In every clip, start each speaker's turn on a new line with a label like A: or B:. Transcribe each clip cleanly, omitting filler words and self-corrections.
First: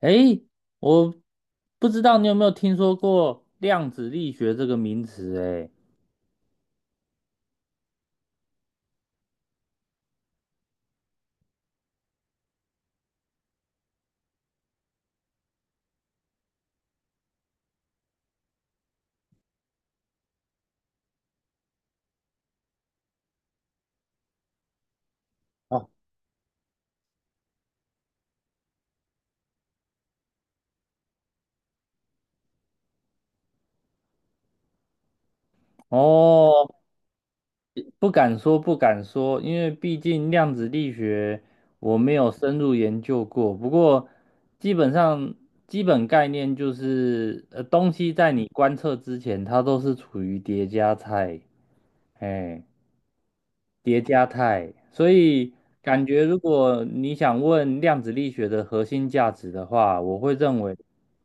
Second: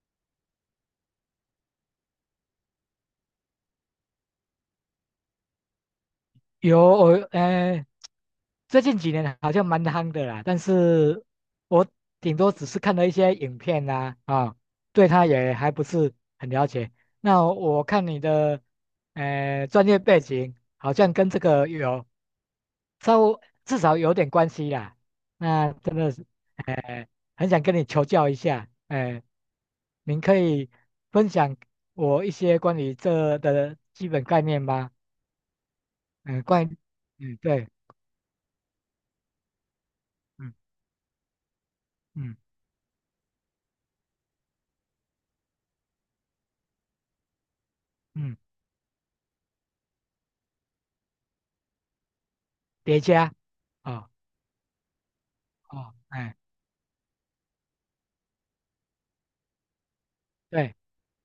A: 诶，我不知道你有没有听说过量子力学这个名词？诶，
B: 有我最近几年好像蛮夯的啦，但是我顶多只是看了一些影片啦，啊，对他也还不是很了解。那我看你的专业背景好像跟这个有稍微至少有点关系啦，那
A: 哦，
B: 真的是呃很想跟你求教一下，您可以分享我一些关于这的基本概念吗？嗯，怪，
A: 哦，
B: 嗯，对，
A: 不敢说，不敢说，因为毕竟量
B: 嗯
A: 子力学我没有
B: 嗯
A: 深入研究过。不过，基本上基本概念就是，东西在
B: 嗯，
A: 你观测之前，它都是处于叠加态。哎。
B: 叠加，
A: 叠
B: 哦
A: 加态，所以
B: 哦，
A: 感觉
B: 哎，
A: 如果你想问量子力学的核心价值的话，我会认
B: 对，
A: 为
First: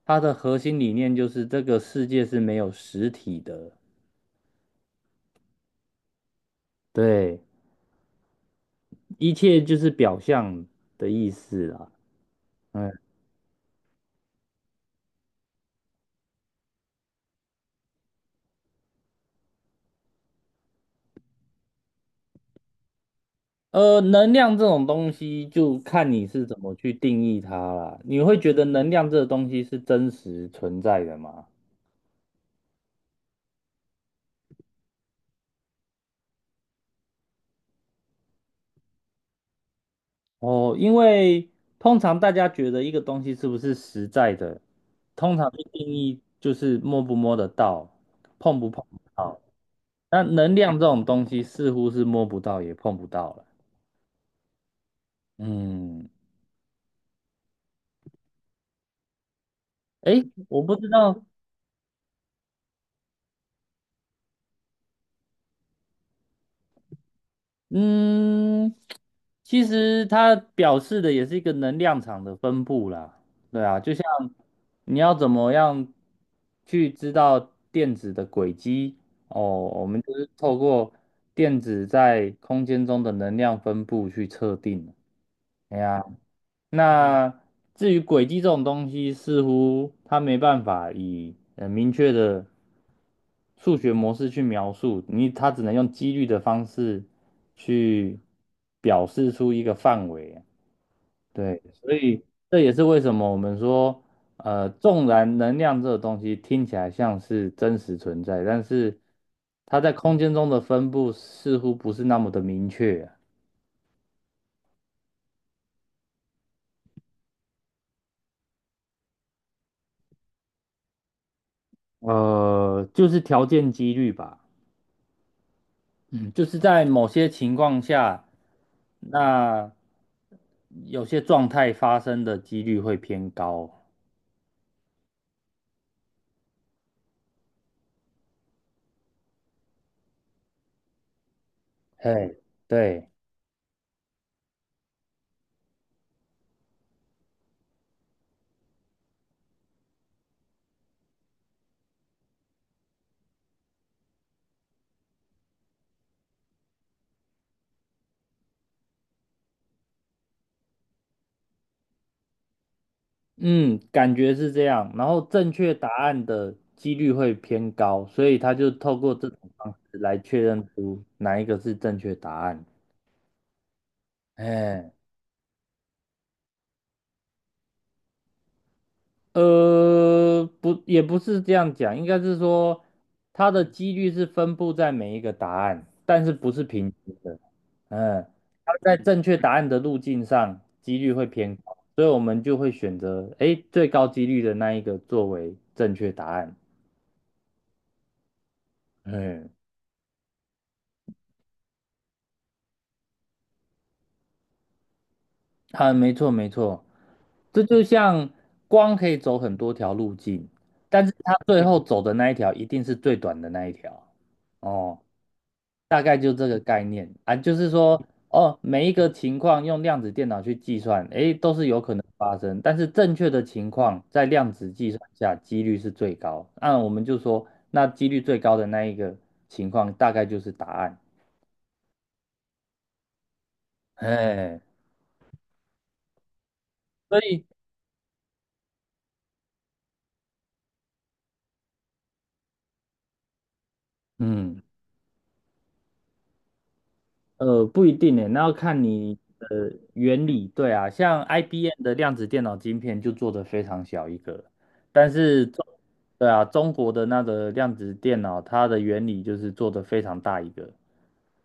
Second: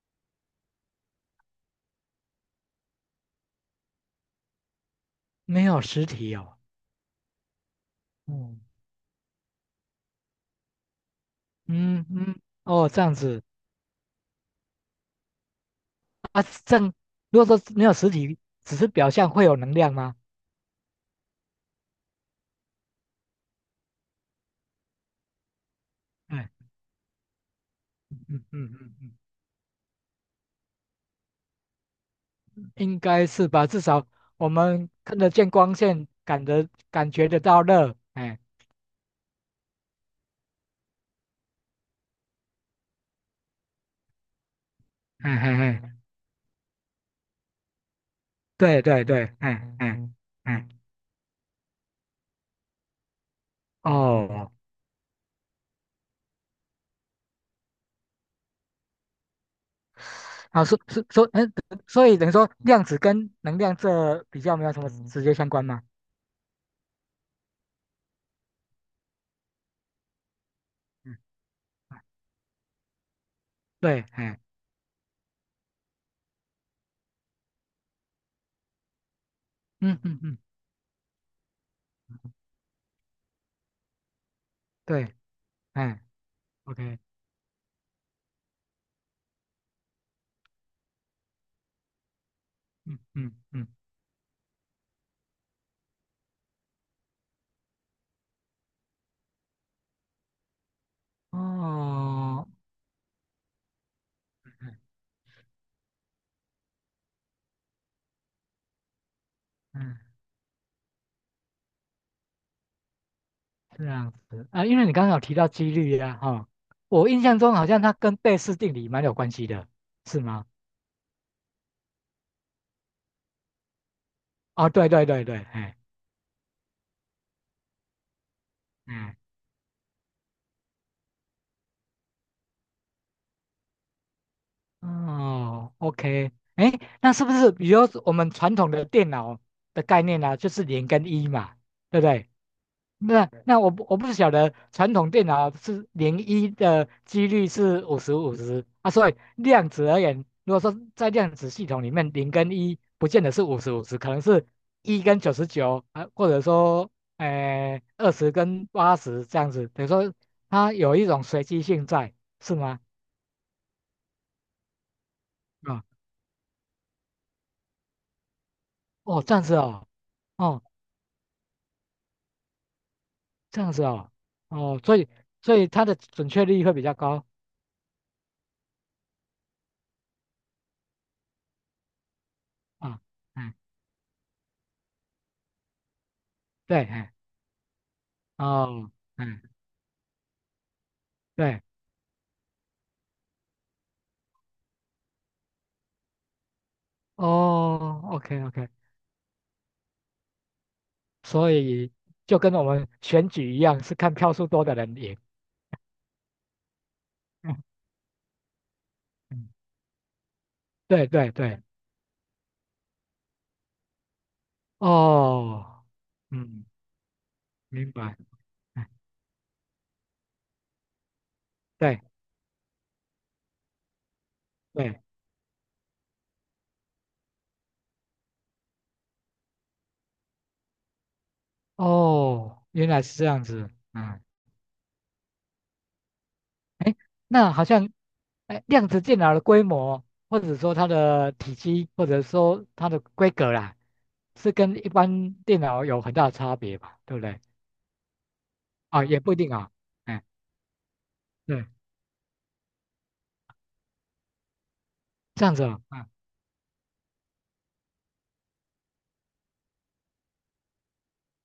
A: 它的核心理念就是这个世界是没有实体的，
B: 没有实体哦，
A: 对，
B: 嗯
A: 一切就是表象的意思啦。
B: 嗯嗯，哦，
A: 嗯，
B: 这样子啊，正如果说没有实体，只是表象会有能量吗？
A: 能量这种东西就看你是
B: 哎，
A: 怎么去定义它啦。
B: 嗯
A: 你会
B: 嗯
A: 觉得
B: 嗯
A: 能
B: 嗯，
A: 量这个东西是真实存在的吗？
B: 应该是吧，至少我们看得见光线，感觉得到热，哎，
A: 哦，因为通常大家觉得一个东西是不是实在的，
B: 哎
A: 通常
B: 哎
A: 的定
B: 哎，
A: 义就是摸不摸得到，碰不
B: 对
A: 碰得
B: 对对，
A: 到。
B: 哎哎
A: 那能
B: 哎，
A: 量这种东西似乎是摸不到也碰不到了。
B: 哦。
A: 嗯，诶，我
B: 好，
A: 不
B: 所
A: 知
B: 所
A: 道。
B: 所，嗯，所以等于说量子跟能量这比较没有什么直接相关吗？
A: 嗯，其实它表示的
B: 嗯，
A: 也是一个能量场的分布啦，对啊，就
B: 对，
A: 像
B: 哎，
A: 你要怎么样去知道电子的轨迹哦，我
B: 嗯
A: 们就
B: 嗯
A: 是
B: 嗯，
A: 透过电子在空间中的能量分布去测定。
B: 对，
A: 哎
B: 哎
A: 呀。
B: ，OK，
A: 那至于轨迹这种东西，似乎它没办法以明确的
B: 嗯嗯嗯，
A: 数学模式去描述，你它只能用几率的方式去表示出一个范围啊。对，所以
B: 哦，
A: 这也是为什么我们说，
B: 嗯，
A: 纵然能量这个东西听起来像是真实存在，但是它在
B: 嗯
A: 空间中的分布似乎不是那么的明确啊。
B: 这样子啊，因为你刚刚有提到几率呀、哈、我印象中好像它跟贝氏定理蛮有关系的，是吗？
A: 就是条件几率吧。
B: 哦，对对对对，哎，
A: 嗯，就是在某些情况下，
B: 哎，
A: 那有些状态发生的几率会偏高。
B: 哦，OK，哎，那是不是比如说我们传统的电脑的概念呢、啊就是零跟一嘛，对不对？
A: 嘿，对，
B: 那我不是晓得传统电脑是零一的几率是五十五十啊，所以量子而言，如果说在量子系统里面，零跟一不见得是五十五十，可能是一跟九十九啊，或者说二十跟八十这样子，等于说它有一种随机性在，是吗？
A: 嗯，感觉是这样。然后正确
B: 啊、
A: 答案的几率会偏高，所以他就透过
B: 哦，
A: 这
B: 这
A: 种
B: 样子
A: 方
B: 哦，
A: 式来确
B: 哦，
A: 认出哪一个是正确答案。
B: 这样子哦，哦，
A: 哎，
B: 所以它的准确率会比较高
A: 不，也不是这样讲，应该是说
B: 啊，
A: 它
B: 嗯，
A: 的几率是分布在每一个答案，但是不是
B: 对，
A: 平
B: 嗯
A: 均的。嗯，它
B: 哦，
A: 在正确
B: 嗯，
A: 答案的路径上，几率会偏
B: 对。
A: 高，所以我们就会选择诶最高几率的那一个作为正确答案。
B: 哦，OK OK，
A: 嗯，
B: 所以就跟我们选举一样，是看票数多的人赢。
A: 啊，没错没错，
B: 嗯
A: 这就像光可以走很
B: 嗯
A: 多条路径，但
B: 对
A: 是
B: 对
A: 它
B: 对，
A: 最后走的那一条一定是最短的那一条。哦。
B: 哦，
A: 大概就这个
B: 嗯，
A: 概念啊，就是
B: 明
A: 说，
B: 白。
A: 哦，每
B: 哎
A: 一个情况用量子电脑去计算，诶，都是有可
B: 对
A: 能发生，但是正确的情况在量子计算
B: 对，
A: 下几率是最高。那我们就说，那几率最高的那一个情况大概就是答案。
B: 哦，原来是这样子。嗯，
A: 哎，
B: 哎，
A: 所以，
B: 那好像，哎，量子电脑的规模，或者说它的体积，或者说它的规格啦，是
A: 嗯。
B: 跟一般电脑有很大的差别吧？对不对？
A: 不一定诶，那要看
B: 啊、
A: 你
B: 也不一定啊、
A: 的
B: 哎，
A: 原理。对啊，像
B: 对，
A: IBM 的量子电脑晶片就做得非常小一个，但是
B: 这样子
A: 中，
B: 啊、哦。
A: 对啊，中国的那个量子电脑，它的原理就是做得非常大一个。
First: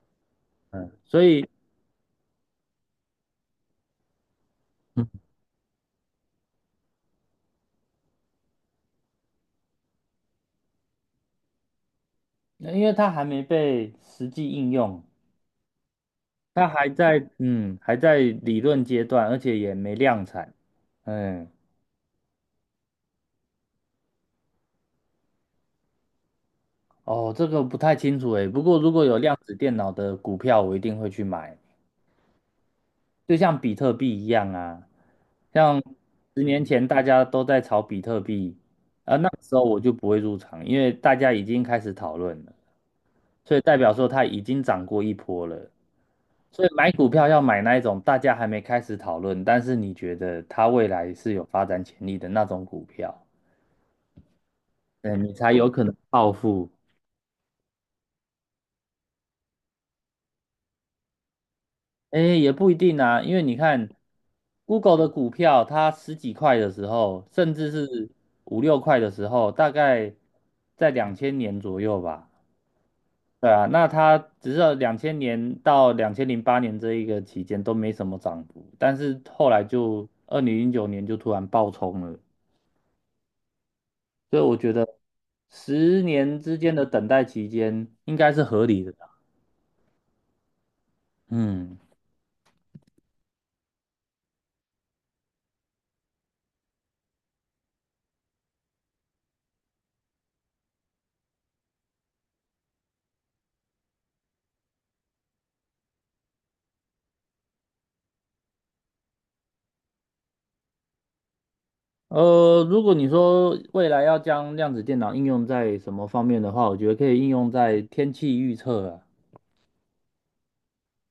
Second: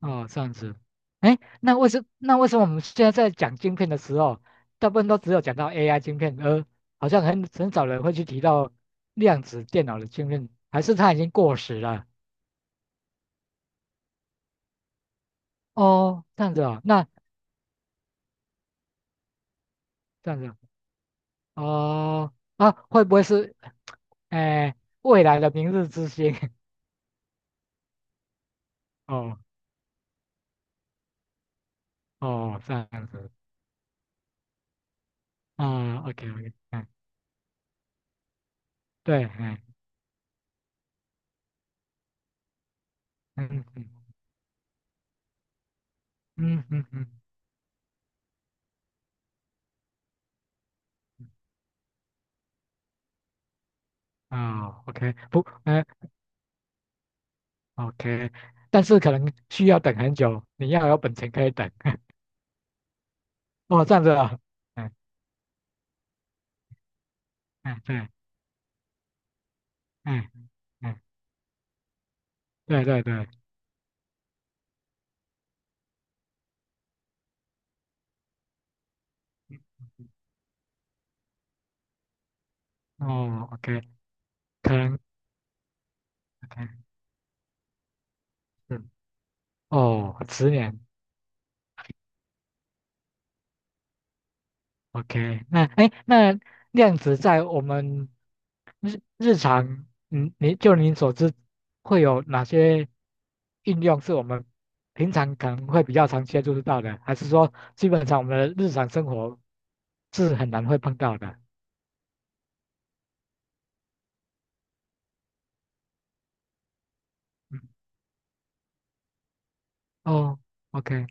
B: 哦，这样子。
A: 嗯，所
B: 哎，
A: 以
B: 那为什么我们现在在讲晶片的时候，大部
A: 嗯，
B: 分都只有讲到 AI 晶片，而好像很少人会去提到量子电脑的晶片，还是它已经过时了？
A: 因为它还没被实际应用，
B: 哦，这样子
A: 它
B: 哦，
A: 还
B: 那
A: 在还在理论阶段，而且也没量
B: 这
A: 产。
B: 样子
A: 嗯，
B: 哦，啊，会不会是，哎，未来的明日之星？
A: 哦，这个不太清楚诶，不过如果有量
B: 哦
A: 子电脑的股票，我一定会去买。
B: 哦，这样子
A: 就像比特币一样啊，像
B: 啊，OK
A: 十
B: OK，
A: 年前
B: 嗯，
A: 大家都在炒比特币，那
B: 对，
A: 时候我就不会入场，因为大家已经开始讨论了，
B: 嗯
A: 所以
B: 嗯
A: 代表说
B: 嗯
A: 它已经涨过一波了。
B: 嗯
A: 所以
B: 嗯
A: 买
B: 嗯，
A: 股票要买那一种大家还没开始讨论，但是你觉得它未来是有发展潜力的那种股票，
B: 哦，OK，
A: 嗯，你
B: 不，
A: 才有可
B: 哎、
A: 能暴富。
B: OK，但是可能需要等很久，你要有本钱可以等。
A: 哎，也不一定啊，因为你
B: 哦，
A: 看
B: 这样子啊，嗯
A: ，Google 的股票，它十几块的时候，甚至
B: 嗯对，
A: 是5、6块的时候，大概
B: 嗯
A: 在
B: 嗯
A: 两千年左右吧。
B: 对对对，
A: 对啊，那它只是2000年到2008年这一个期间都没什么涨幅，但是后来就2009年就突然暴冲了，
B: 哦，OK，
A: 所以我觉
B: 可
A: 得
B: 能
A: 十年之
B: OK
A: 间的等待期间应该是合
B: 是
A: 理的啦。
B: 哦，十年
A: 嗯，
B: OK，那哎那量子在我们日常，嗯，你就你所知，会有哪些应用是我们平常可能会比较常接触到的，还是说基本上我们的日常生活是很难会碰到的？
A: 如果你说未来要将量子电脑应用在什么方面的话，我觉得可以应用在天气预测啊，
B: 哦，OK，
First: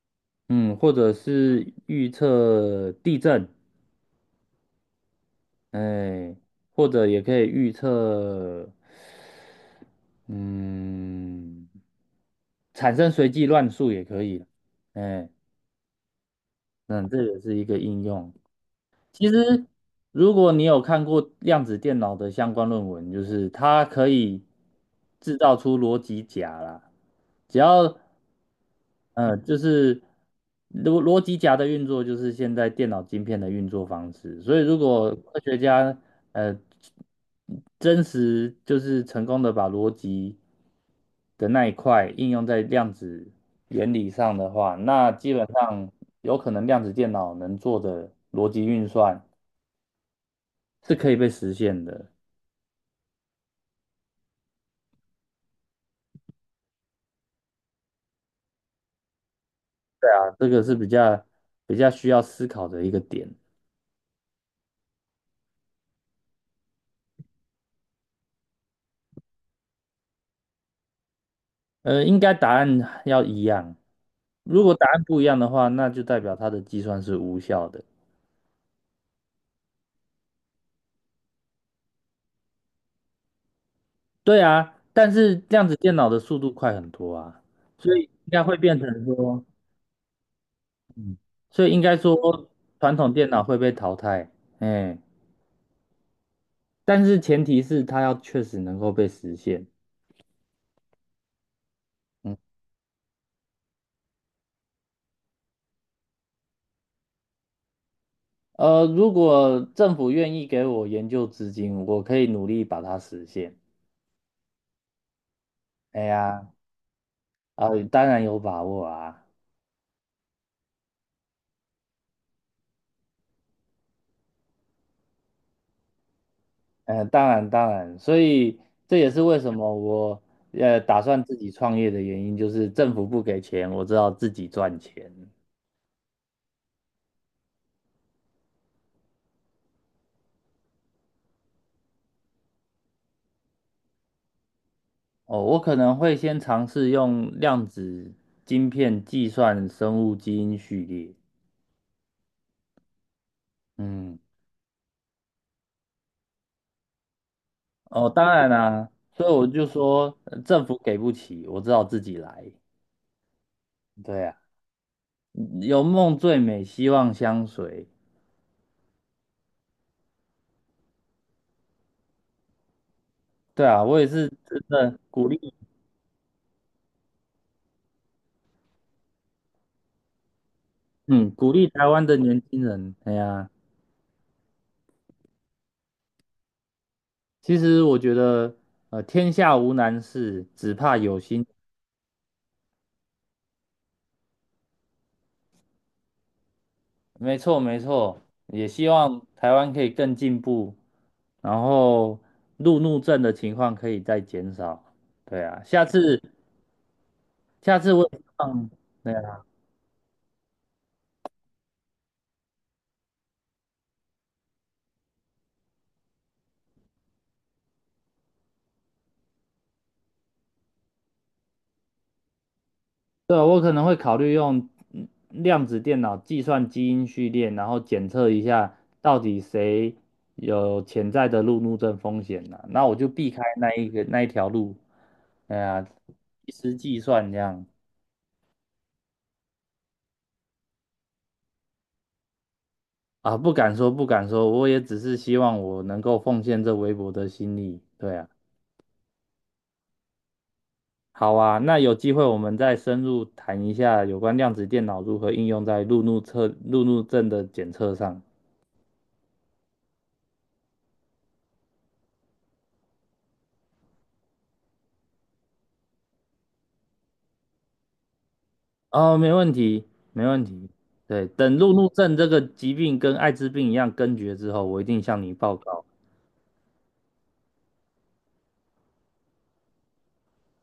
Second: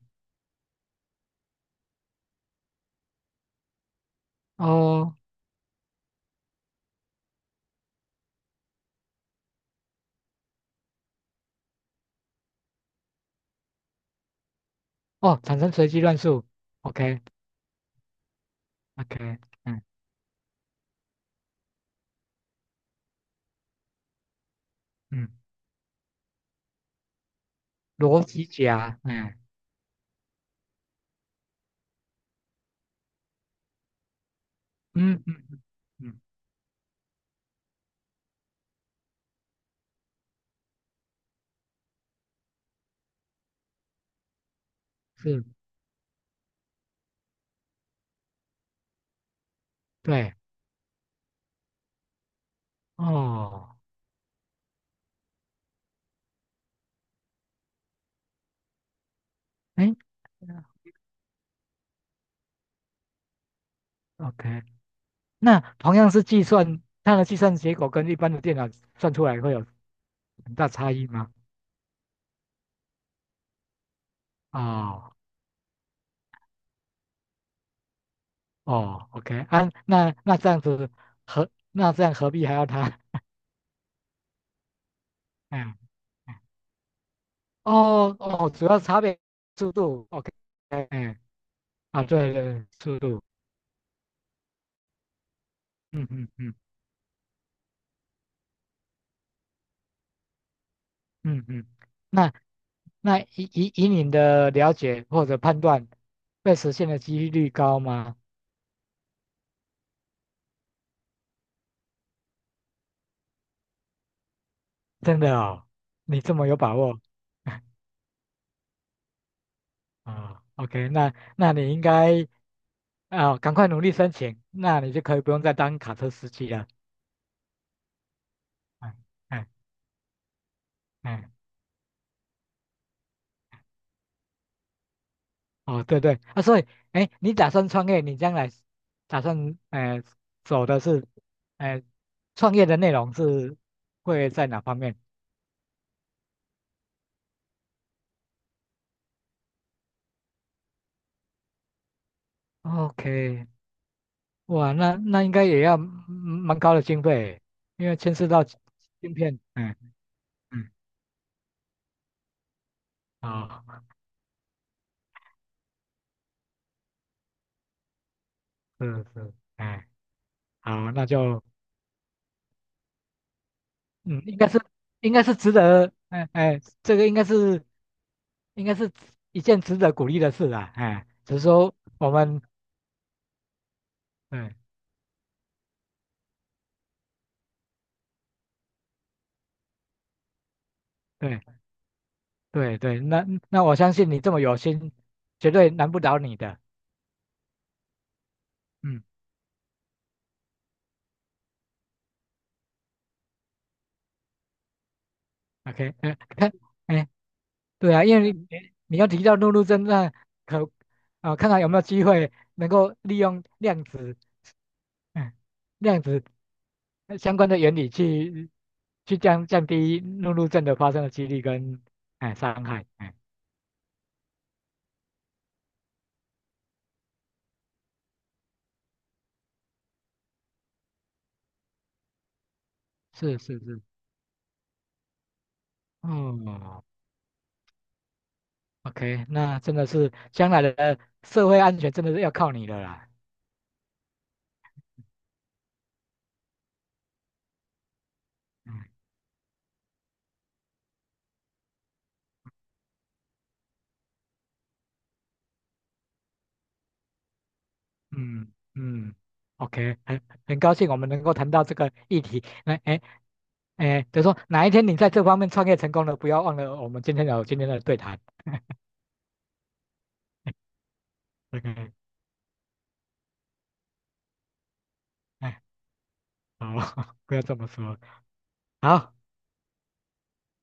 A: 嗯，或者是预测地震，
B: 哦
A: 哎，或者也可以预测，嗯，产生随机乱数也可以，哎，
B: 哦，产生随机乱数
A: 嗯，
B: ，OK
A: 这也是一个应用。其
B: OK，
A: 实，
B: 嗯
A: 如果你有看过量子电脑的相关论文，就是它可以
B: 嗯，
A: 制造出逻辑闸啦。只要，
B: 逻辑甲，嗯
A: 就是逻辑闸的运作，就是现在电脑晶片的运作方式。所以，如果
B: 嗯
A: 科
B: 嗯
A: 学
B: 嗯，
A: 家
B: 嗯
A: 呃真实就是成功的把逻辑的那一块应用在量子原理上的话，那基
B: 是，
A: 本上有可能量子电脑能做的逻辑运算。
B: 对，
A: 是可以被实现的
B: 哦，哎
A: 啊，这个是比较比较需要思考的一个点。
B: ，OK，那同样是计算，它的计算结果跟一般的电脑算出来会有很大差异吗？
A: 应该答案要一样，如果答案
B: 哦
A: 不一样的话，那就代表它的计算是无效的。
B: 哦，OK，啊，那这样子何这样何必还要它？
A: 对啊，但是量子
B: 嗯，
A: 电脑的速度快很多啊，所以应
B: 哦
A: 该
B: 哦，
A: 会
B: 主
A: 变
B: 要差
A: 成
B: 别
A: 说，
B: 速度，OK，哎
A: 嗯，
B: 哎
A: 所以应该
B: 啊，对对，
A: 说
B: 对
A: 传
B: 速
A: 统
B: 度。
A: 电脑会被淘汰，哎，
B: 嗯嗯嗯
A: 但是前提是它要确实能够被实现。
B: 嗯嗯，那
A: 嗯，
B: 那以你的了解或者判断，被实现的几率高吗？
A: 如果政府愿意给我研究资金，我可以努力把它实现。
B: 真的哦，
A: 哎
B: 你这么
A: 呀。
B: 有把握？
A: 啊，当然有把握啊，
B: 啊、o k 那你应该啊、赶快努力申请，那你就可以不用再当卡车司机了。
A: 当然当然，所以
B: 嗯
A: 这也是为
B: 嗯
A: 什么我打算
B: 嗯，
A: 自己创业的原因，就是政府不给钱，我知道自己赚钱。
B: 哦，对对啊，所以哎，你打算创业，你将来打算走的是呃创业的内容是会在哪方面
A: 哦，我可能会先尝试用量子晶片计算生物基因序列。
B: ？OK，
A: 嗯，
B: 哇，那应该也要嗯蛮高的经费，因为
A: 哦，
B: 牵
A: 当
B: 涉到
A: 然啦、
B: 芯
A: 所以
B: 片，
A: 我就
B: 嗯
A: 说，政
B: 嗯，
A: 府给不起，我只好自己来。
B: 好，
A: 对啊，有梦最美，希望相随。
B: 是是，哎，好，那就
A: 对啊，我也
B: 嗯，
A: 是
B: 应该
A: 真
B: 是
A: 的
B: 应该
A: 鼓
B: 是值
A: 励。
B: 得，哎哎，应该是一件值得鼓励的事啦，哎，
A: 嗯，
B: 只是
A: 鼓励
B: 说
A: 台湾
B: 我
A: 的年
B: 们，
A: 轻人。哎呀，
B: 嗯，
A: 其实我觉得，天下无难事，只怕有心。
B: 对对对，那我相信你这么有心，绝对难不倒你的，
A: 没错，没错。也希
B: 嗯
A: 望台湾可以更进步，然后路怒症的情况可以再减少。对啊，下
B: ，OK，哎，
A: 次，
B: 看，哎
A: 下次
B: 对
A: 我
B: 啊，
A: 也对。
B: 因为你
A: 望，
B: 你要提到陆路侦那可啊、看看有没有机会能够利用量子，嗯，量子相关的原理去降低陆路怒症的发生的几率跟哎伤害，哎，
A: 对啊，我可能会考虑用量子电脑计算基因序列，然后检测一下到底谁有潜在的路怒症风险呢？那我就避
B: 是
A: 开
B: 是
A: 那
B: 是，
A: 一个那一条路。哎呀，一时
B: 哦
A: 计算这样
B: o k 那真的是将来的社会安全真的是要靠你了啦，
A: 啊，不敢说不敢说，我也只是希望我能够奉献这微薄的心力。对啊，
B: 嗯。
A: 好啊，那有机会我们再深入谈一下有关量子电脑如何应用在路怒症的检测上。
B: 嗯嗯，OK，很高兴我们能够谈到这个议题。那哎哎，就说哪一天你在这方面创业成功了，不要忘了我们今天有今天的对谈。
A: 哦，没问题，没问题。对，等路怒
B: OK，
A: 症这个疾病跟艾滋病一样根绝之后，我一定向你报
B: 哎，
A: 告。
B: 好，不要这么说。好。